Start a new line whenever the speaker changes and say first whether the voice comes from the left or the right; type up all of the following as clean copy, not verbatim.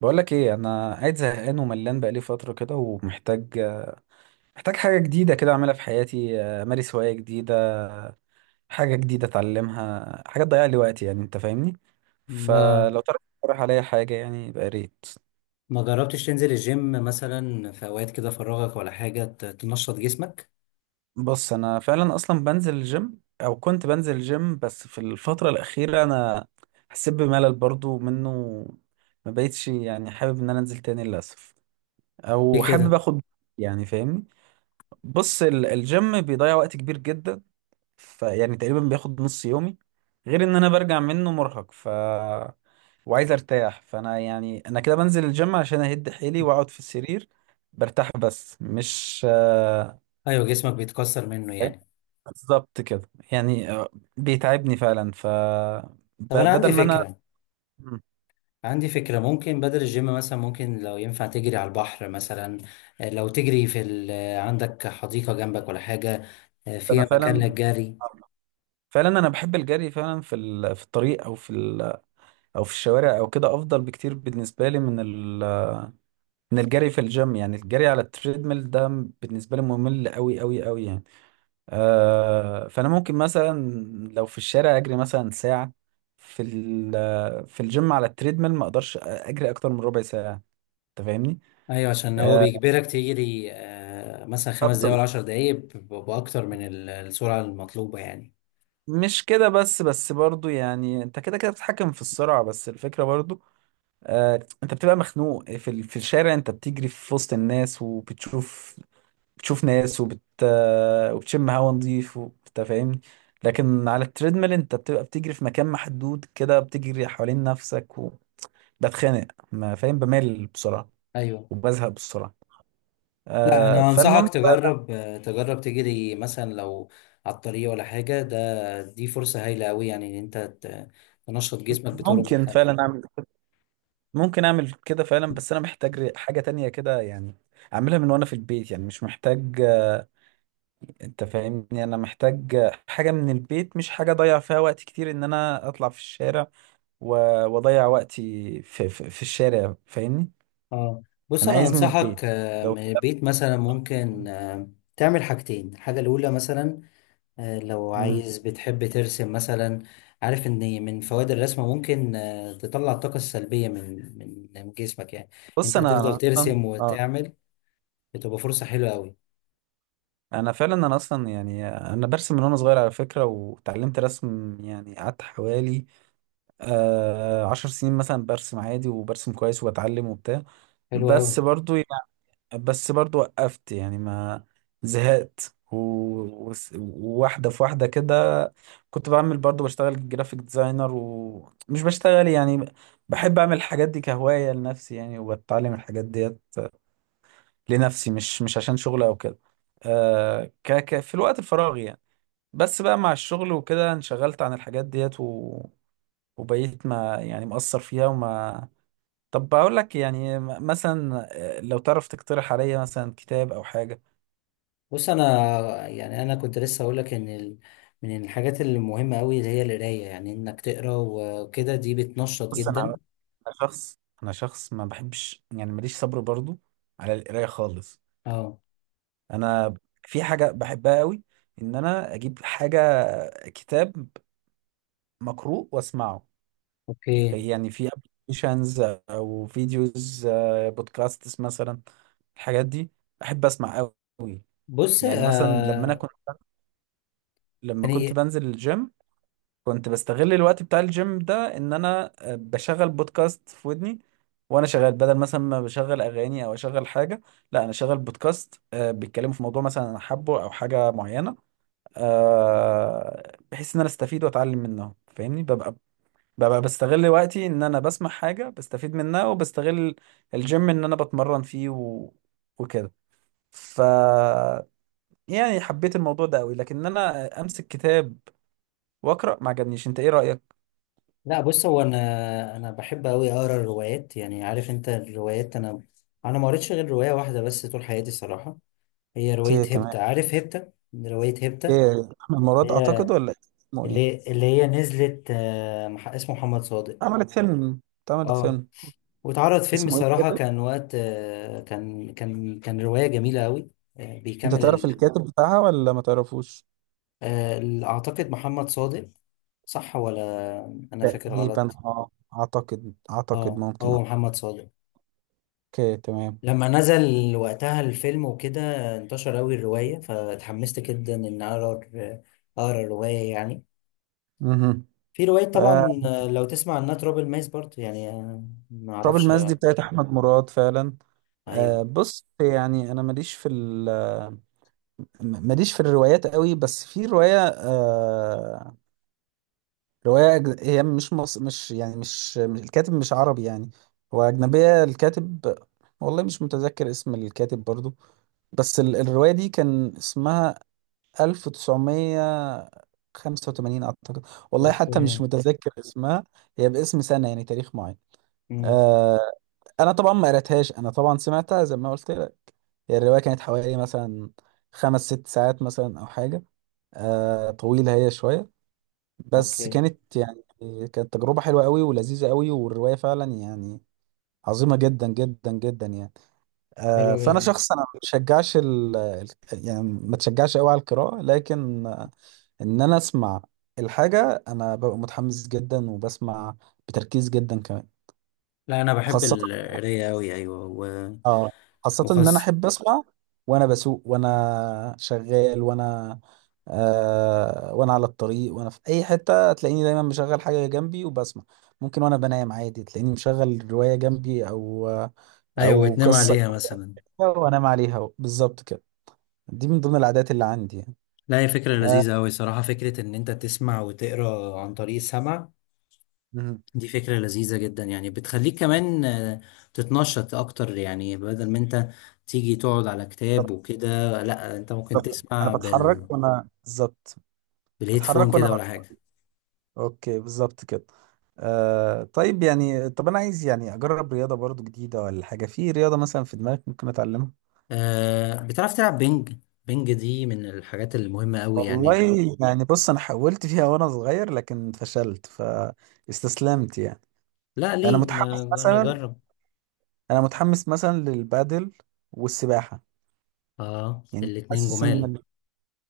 right: بقولك ايه، انا قاعد زهقان وملان بقالي فتره كده، ومحتاج حاجه جديده كده اعملها في حياتي. امارس هوايه جديده، حاجه جديده اتعلمها، حاجه تضيع لي وقتي. يعني انت فاهمني،
left: ما
right: فلو تعرف تقترح عليا حاجه يعني يبقى يا ريت.
left: ما جربتش تنزل الجيم مثلا في اوقات كده فراغك ولا حاجه تنشط جسمك؟
right: بص، انا فعلا اصلا بنزل الجيم، او كنت بنزل الجيم، بس في الفتره الاخيره انا حسيت بملل برضو منه. ما بقيتش يعني حابب ان انا انزل تاني للاسف، او
left: ليه
right: حابب
left: كده؟
right: اخد، يعني فاهمني. بص، الجيم بيضيع وقت كبير جدا، فيعني تقريبا بياخد نص يومي، غير ان انا برجع منه مرهق، وعايز ارتاح. فانا يعني انا كده بنزل الجيم عشان اهد حيلي واقعد في السرير برتاح، بس مش
left: ايوه، جسمك بيتكسر منه يعني.
right: بالظبط كده يعني، بيتعبني فعلا.
left: طب انا عندي
right: بدل ما انا
left: فكره
right: مم.
left: عندي فكره ممكن بدل الجيم مثلا، ممكن لو ينفع تجري على البحر مثلا. لو تجري في ال... آه، عندك حديقه جنبك ولا حاجه
right: انا
left: فيها مكان
right: فعلا،
left: للجري؟
right: فعلا انا بحب الجري فعلا في في الطريق، او في او في الشوارع او كده، افضل بكتير بالنسبه لي من من الجري في الجيم، يعني الجري على التريدميل ده بالنسبه لي ممل قوي قوي قوي يعني. فانا ممكن مثلا لو في الشارع اجري مثلا ساعه، في في الجيم على التريدميل ما اقدرش اجري اكتر من ربع ساعه. انت فاهمني؟
left: ايوه، عشان هو
right: آه،
left: بيجبرك تجري مثلا 5 دقايق ولا
right: طب
left: 10 دقايق باكتر من السرعه المطلوبه يعني.
right: مش كده بس، بس برضو يعني انت كده كده بتتحكم في السرعه، بس الفكره برضو انت بتبقى مخنوق. في في الشارع انت بتجري في وسط الناس، وبتشوف ناس، وبتشم هوا نظيف انت فاهمني. لكن على التريدميل انت بتبقى بتجري في مكان محدود كده، بتجري حوالين نفسك، بتخانق، ما فاهم، بمل بسرعة
left: ايوه.
right: وبزهق بسرعة.
left: لا،
right: آه،
left: انا انصحك
right: فالمهم
left: تجرب تجري مثلا لو على الطريق ولا حاجه. دي فرصه هايله قوي، يعني ان انت تنشط جسمك بطرق
right: ممكن فعلا
left: مختلفه.
right: اعمل، ممكن اعمل كده فعلا، بس انا محتاج حاجة تانية كده يعني، اعملها من وانا في البيت. يعني مش محتاج انت فاهمني، انا محتاج حاجة من البيت، مش حاجة اضيع فيها وقت كتير ان انا اطلع في الشارع و- واضيع وقتي في الشارع، فاهمني؟
left: اه. بص
right: انا
left: انا
right: عايز من البيت
left: انصحك
right: لو
left: من البيت مثلا، ممكن تعمل حاجتين. الحاجه الاولى مثلا، لو
right: مم.
left: عايز بتحب ترسم مثلا. عارف ان من فوائد الرسم ممكن تطلع الطاقه السلبيه من جسمك يعني.
right: بص
left: انت هتفضل
right: انا
left: ترسم
right: اه
left: وتعمل، بتبقى فرصه حلوه قوي.
right: انا فعلا، انا اصلا يعني انا برسم من وانا صغير على فكره، وتعلمت رسم يعني قعدت حوالي آه عشر سنين مثلا، برسم عادي وبرسم كويس وبتعلم وبتاع.
left: حلوه قوي.
right: بس برضو يعني، بس برضو وقفت يعني ما، زهقت وواحده في واحده كده. كنت بعمل برضو بشتغل جرافيك ديزاينر، ومش بشتغل يعني، بحب اعمل الحاجات دي كهوايه لنفسي يعني، وبتعلم الحاجات ديت لنفسي، مش عشان شغل او كده. آه، ك ك في الوقت الفراغ يعني. بس بقى مع الشغل وكده انشغلت عن الحاجات ديت و... وبقيت ما يعني مقصر فيها وما، طب بقول لك يعني مثلا لو تعرف تقترح عليا مثلا كتاب او حاجه.
left: بص، انا يعني انا كنت لسه اقول لك ان من الحاجات المهمه قوي اللي هي القرايه، يعني انك تقرا وكده دي بتنشط
right: بص انا،
left: جدا.
right: أنا شخص انا شخص ما بحبش يعني، ماليش صبر برضو على القرايه خالص.
left: اه.
right: انا في حاجه بحبها قوي، ان انا اجيب حاجه، كتاب مقروء واسمعه.
left: اوكي.
right: يعني في ابلكيشنز او فيديوز، بودكاستس مثلا، الحاجات دي بحب اسمع قوي.
left: بص.
right: يعني مثلا لما انا كنت، لما كنت
left: يعني،
right: بنزل الجيم كنت بستغل الوقت بتاع الجيم ده ان انا بشغل بودكاست في ودني وانا شغال، بدل مثلا ما بشغل اغاني او اشغل حاجه، لا انا شغال بودكاست بيتكلموا في موضوع مثلا انا حابه او حاجه معينه، بحيث ان انا استفيد واتعلم منهم. فاهمني؟ ببقى، ببقى بستغل وقتي ان انا بسمع حاجة بستفيد منها، وبستغل الجيم ان انا بتمرن فيه و... وكده. ف يعني حبيت الموضوع ده قوي، لكن انا امسك كتاب واقرا ما عجبنيش. انت ايه رأيك؟
left: لا، بص، هو انا بحب قوي اقرا الروايات، يعني عارف انت الروايات؟ انا ما قريتش غير روايه واحده بس طول حياتي صراحه. هي روايه
right: اوكي تمام.
left: هيبتا. عارف هيبتا؟ روايه هيبتا
right: ايه، احمد مراد
left: اللي
right: اعتقد
left: هي
right: ولا إيه؟ اسمه
left: اللي
right: ايه؟
left: هي اللي هي نزلت. اسمه محمد صادق.
right: عملت فيلم، اتعملت
left: اه.
right: فيلم.
left: واتعرض فيلم
right: اسمه ايه
left: صراحة،
right: الكاتب؟
left: كان وقت، كان رواية جميلة أوي. آه،
right: انت
left: بيكمل
right: تعرف
left: ال...
right: الكاتب بتاعها ولا ما تعرفوش؟
left: آه، ال- أعتقد محمد صادق. صح ولا أنا فاكر
right: تقريبا
left: غلط؟
right: اه، اعتقد، اعتقد
left: اه،
right: ممكن.
left: هو محمد صادق.
right: اوكي تمام.
left: لما نزل وقتها الفيلم وكده انتشر أوي الرواية، فاتحمست جدا إن أقرأ الرواية يعني.
right: اها.
left: في رواية
right: آه،
left: طبعا، لو تسمع عنها، تراب الماس برضه، يعني ما
right: تراب
left: أعرفش
right: الماس دي بتاعت احمد مراد فعلا.
left: أيوه.
right: بص يعني انا ماليش في ال، ماليش في الروايات قوي، بس في روايه آه، روايه هي مش يعني الكاتب مش عربي يعني، هو اجنبيه الكاتب. والله مش متذكر اسم الكاتب برضو، بس ال... الروايه دي كان اسمها 1985 اعتقد، والله حتى مش
left: أوكي.
right: متذكر اسمها، هي باسم سنه يعني تاريخ معين.
left: مم.
right: آه، انا طبعا ما قريتهاش، انا طبعا سمعتها زي ما قلت لك. هي الرواية كانت حوالي مثلا خمس ست ساعات مثلا أو حاجة، آه طويلة هي شوية، بس
left: أوكي.
right: كانت يعني، كانت تجربة حلوة قوي ولذيذة قوي، والرواية فعلا يعني عظيمة جدا جدا جدا يعني. آه،
left: حلو
right: فأنا
left: جدا.
right: شخص أنا ما بشجعش يعني ما تشجعش قوي على القراءة، لكن إن أنا أسمع الحاجة أنا ببقى متحمس جدا، وبسمع بتركيز جدا كمان.
left: لا، انا بحب
right: وخاصة
left: القرايه قوي. ايوه،
right: اه، خاصة ان انا
left: وخاصه.
right: احب اسمع وانا بسوق وانا شغال وانا آه وانا على الطريق، وانا في اي حتة تلاقيني دايما مشغل حاجة جنبي وبسمع. ممكن وانا بنام عادي تلاقيني مشغل رواية جنبي، او
left: ايوه،
right: او
left: وتنام
right: قصة
left: عليها مثلا.
right: كده وانام عليها، بالظبط كده. دي من ضمن العادات اللي عندي يعني.
left: لا، هي فكره
right: آه،
left: لذيذه قوي صراحه، فكره ان انت تسمع وتقرا عن طريق السمع.
right: مهم.
left: دي فكره لذيذه جدا، يعني بتخليك كمان تتنشط اكتر، يعني بدل ما انت تيجي تقعد على كتاب وكده، لا انت ممكن
right: بالظبط، انا
left: تسمع
right: بتحرك وانا، بالظبط
left: بالهيدفون
right: بتحرك
left: كده
right: وانا
left: ولا حاجه.
right: اوكي بالظبط كده. آه طيب يعني، طب انا عايز يعني اجرب رياضه برضو جديده، ولا حاجه في رياضه مثلا في دماغك ممكن اتعلمها؟
left: أه، بتعرف تلعب بينج؟ بينج دي من الحاجات المهمه قوي
right: والله
left: يعني.
right: يعني، بص انا حاولت فيها وانا صغير لكن فشلت فاستسلمت يعني.
left: لا،
right: انا
left: ليه؟
right: متحمس مثلا،
left: نجرب.
right: انا متحمس مثلا للبادل والسباحه.
left: اه،
right: يعني
left: الاتنين
right: حاسس
left: جمال.
right: ان،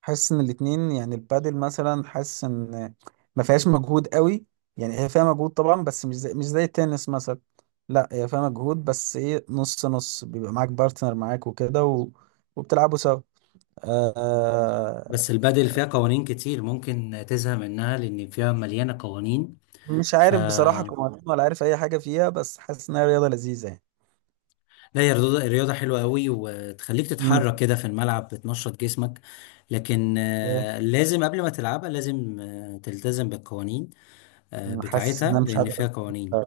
right: حاسس ان الاتنين، يعني البادل مثلا حاسس ان ما فيهاش مجهود قوي، يعني هي فيها مجهود طبعا بس مش زي، مش زي التنس مثلا، لا هي فيها مجهود بس ايه، نص نص، بيبقى معاك بارتنر معاك وكده و... وبتلعبوا سوا. آه...
left: بس البادل فيها قوانين كتير، ممكن تزهق منها لأن فيها مليانة قوانين.
right: مش
left: ف
right: عارف بصراحة قوانين، ولا عارف اي حاجة فيها، بس حاسس انها رياضة لذيذة يعني.
left: لا، هي رياضة حلوة قوي وتخليك
right: مم.
left: تتحرك كده في الملعب، بتنشط جسمك. لكن
right: إيه،
left: لازم قبل ما تلعبها لازم تلتزم بالقوانين
right: أنا حاسس ان
left: بتاعتها
right: انا مش
left: لأن فيها
right: هقدر.
left: قوانين.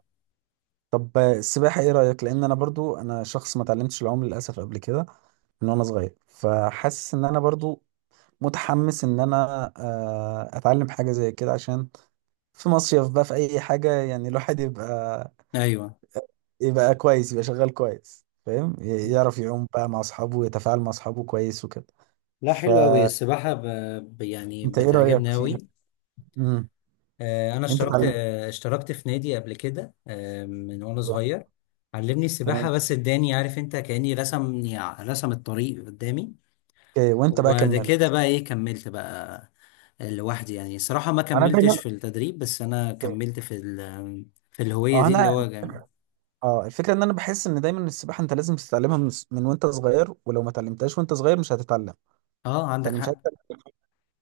right: طب السباحة ايه رأيك؟ لان انا برضو انا شخص ما اتعلمتش العوم للاسف قبل كده من وانا صغير، فحاسس ان انا برضو متحمس ان انا اتعلم حاجه زي كده، عشان في مصيف بقى في اي حاجه يعني، الواحد يبقى،
left: أيوة.
right: يبقى كويس، يبقى شغال كويس فاهم، يعرف يعوم بقى مع اصحابه، ويتفاعل مع اصحابه كويس وكده.
left: لا، حلوة قوي
right: فانت
left: السباحة، يعني
right: ايه رايك
left: بتعجبني قوي.
right: فيها؟ امم.
left: انا
right: انت
left: اشتركت،
right: اتعلمت؟
left: اشتركت في نادي قبل كده من وانا
right: لا
left: صغير.
right: بقى.
left: علمني السباحه،
right: تمام.
left: بس اداني عارف انت، كاني رسمني رسم الطريق قدامي.
right: اوكي وانت بقى
left: وبعد
right: كملت؟
left: كده بقى، ايه، كملت بقى لوحدي، يعني الصراحه ما
right: انا
left: كملتش
right: دايما.
left: في التدريب، بس انا
right: أوكي.
left: كملت في الهويه
right: اه
left: دي اللي هو
right: انا،
left: جميل.
right: اه الفكره ان انا بحس ان دايما السباحه انت لازم تتعلمها من وانت صغير، ولو ما اتعلمتهاش وانت صغير مش هتتعلم.
left: اه، عندك
right: فانا مش عارف،
left: حق.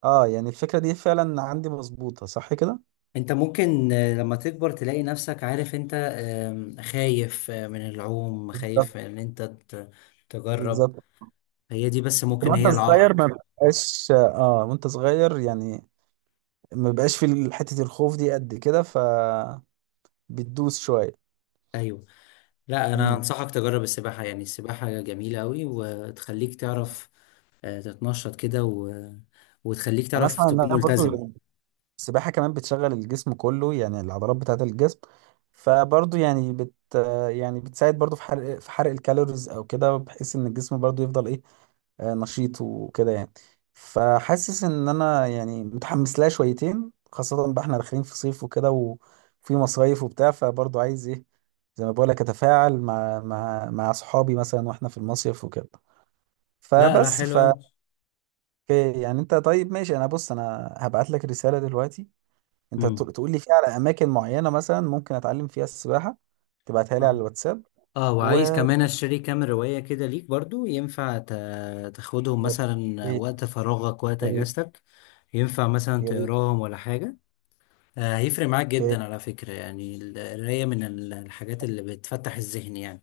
right: اه يعني الفكره دي فعلا عندي مظبوطه صح كده.
left: انت ممكن لما تكبر تلاقي نفسك عارف انت، خايف من العوم،
right: بالظبط.
left: خايف ان انت تجرب.
right: بالظبط
left: هي دي بس، ممكن
right: وانت
left: هي
right: طفل صغير ما
left: العائق.
right: بقاش، اه وانت صغير يعني ما بقاش في حتة الخوف دي قد كده، فبتدوس شوية.
left: ايوه. لا، انا
right: مم.
left: انصحك تجرب السباحه، يعني السباحه جميله قوي وتخليك تعرف تتنشط كده وتخليك
right: انا
left: تعرف
right: اسمع
left: تكون
right: انها
left: ملتزم.
right: برضو السباحة كمان بتشغل الجسم كله، يعني العضلات بتاعة الجسم، فبرضو يعني بت، يعني بتساعد برضو في حرق، في حرق الكالوريز او كده، بحيث ان الجسم برضو يفضل ايه نشيط وكده يعني. فحاسس ان انا يعني متحمس لها شويتين، خاصة بقى احنا داخلين في صيف وكده وفي مصايف وبتاع، فبرضه عايز ايه، زي ما بقولك اتفاعل مع مع صحابي مثلا واحنا في المصيف وكده.
left: لا لا،
right: فبس
left: حلو
right: ف،
left: قوي.
right: أوكي، يعني انت طيب ماشي. انا بص، انا هبعت لك رسالة دلوقتي، انت
left: امم.
right: تقول لي فيها على اماكن معينة مثلا ممكن اتعلم فيها السباحة، تبعتها لي على
left: اه
right: الواتساب.
left: اه،
right: و
left: وعايز
right: يا
left: كمان اشتري كام روايه كده ليك برضو، ينفع تاخدهم مثلا
right: ريت،
left: وقت فراغك، وقت
right: يا ريت،
left: اجازتك؟ ينفع مثلا
right: يا ريت.
left: تقراهم ولا حاجه. هيفرق معاك
right: اوكي
left: جدا على فكره، يعني القرايه من الحاجات اللي بتفتح الذهن يعني.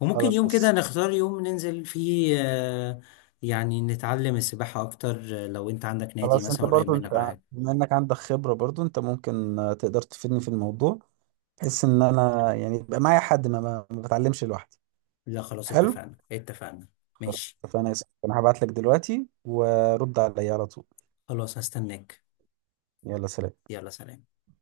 left: وممكن
right: خلاص.
left: يوم
right: بص
left: كده نختار يوم ننزل فيه، يعني نتعلم السباحة أكتر، لو أنت عندك نادي
right: خلاص، انت
left: مثلا قريب
right: برضو،
left: منك ولا
right: انت
left: حاجة.
right: بما انك عندك خبرة برضو انت ممكن تقدر تفيدني في الموضوع، بحيث ان انا يعني يبقى معايا حد، ما بتعلمش لوحدي.
left: لا خلاص،
right: حلو
left: اتفقنا اتفقنا.
right: خلاص،
left: ماشي.
right: اتفقنا يا سيدي. انا هبعت لك دلوقتي ورد عليا على طول.
left: خلاص، هستناك.
right: يلا سلام.
left: يلا سلام.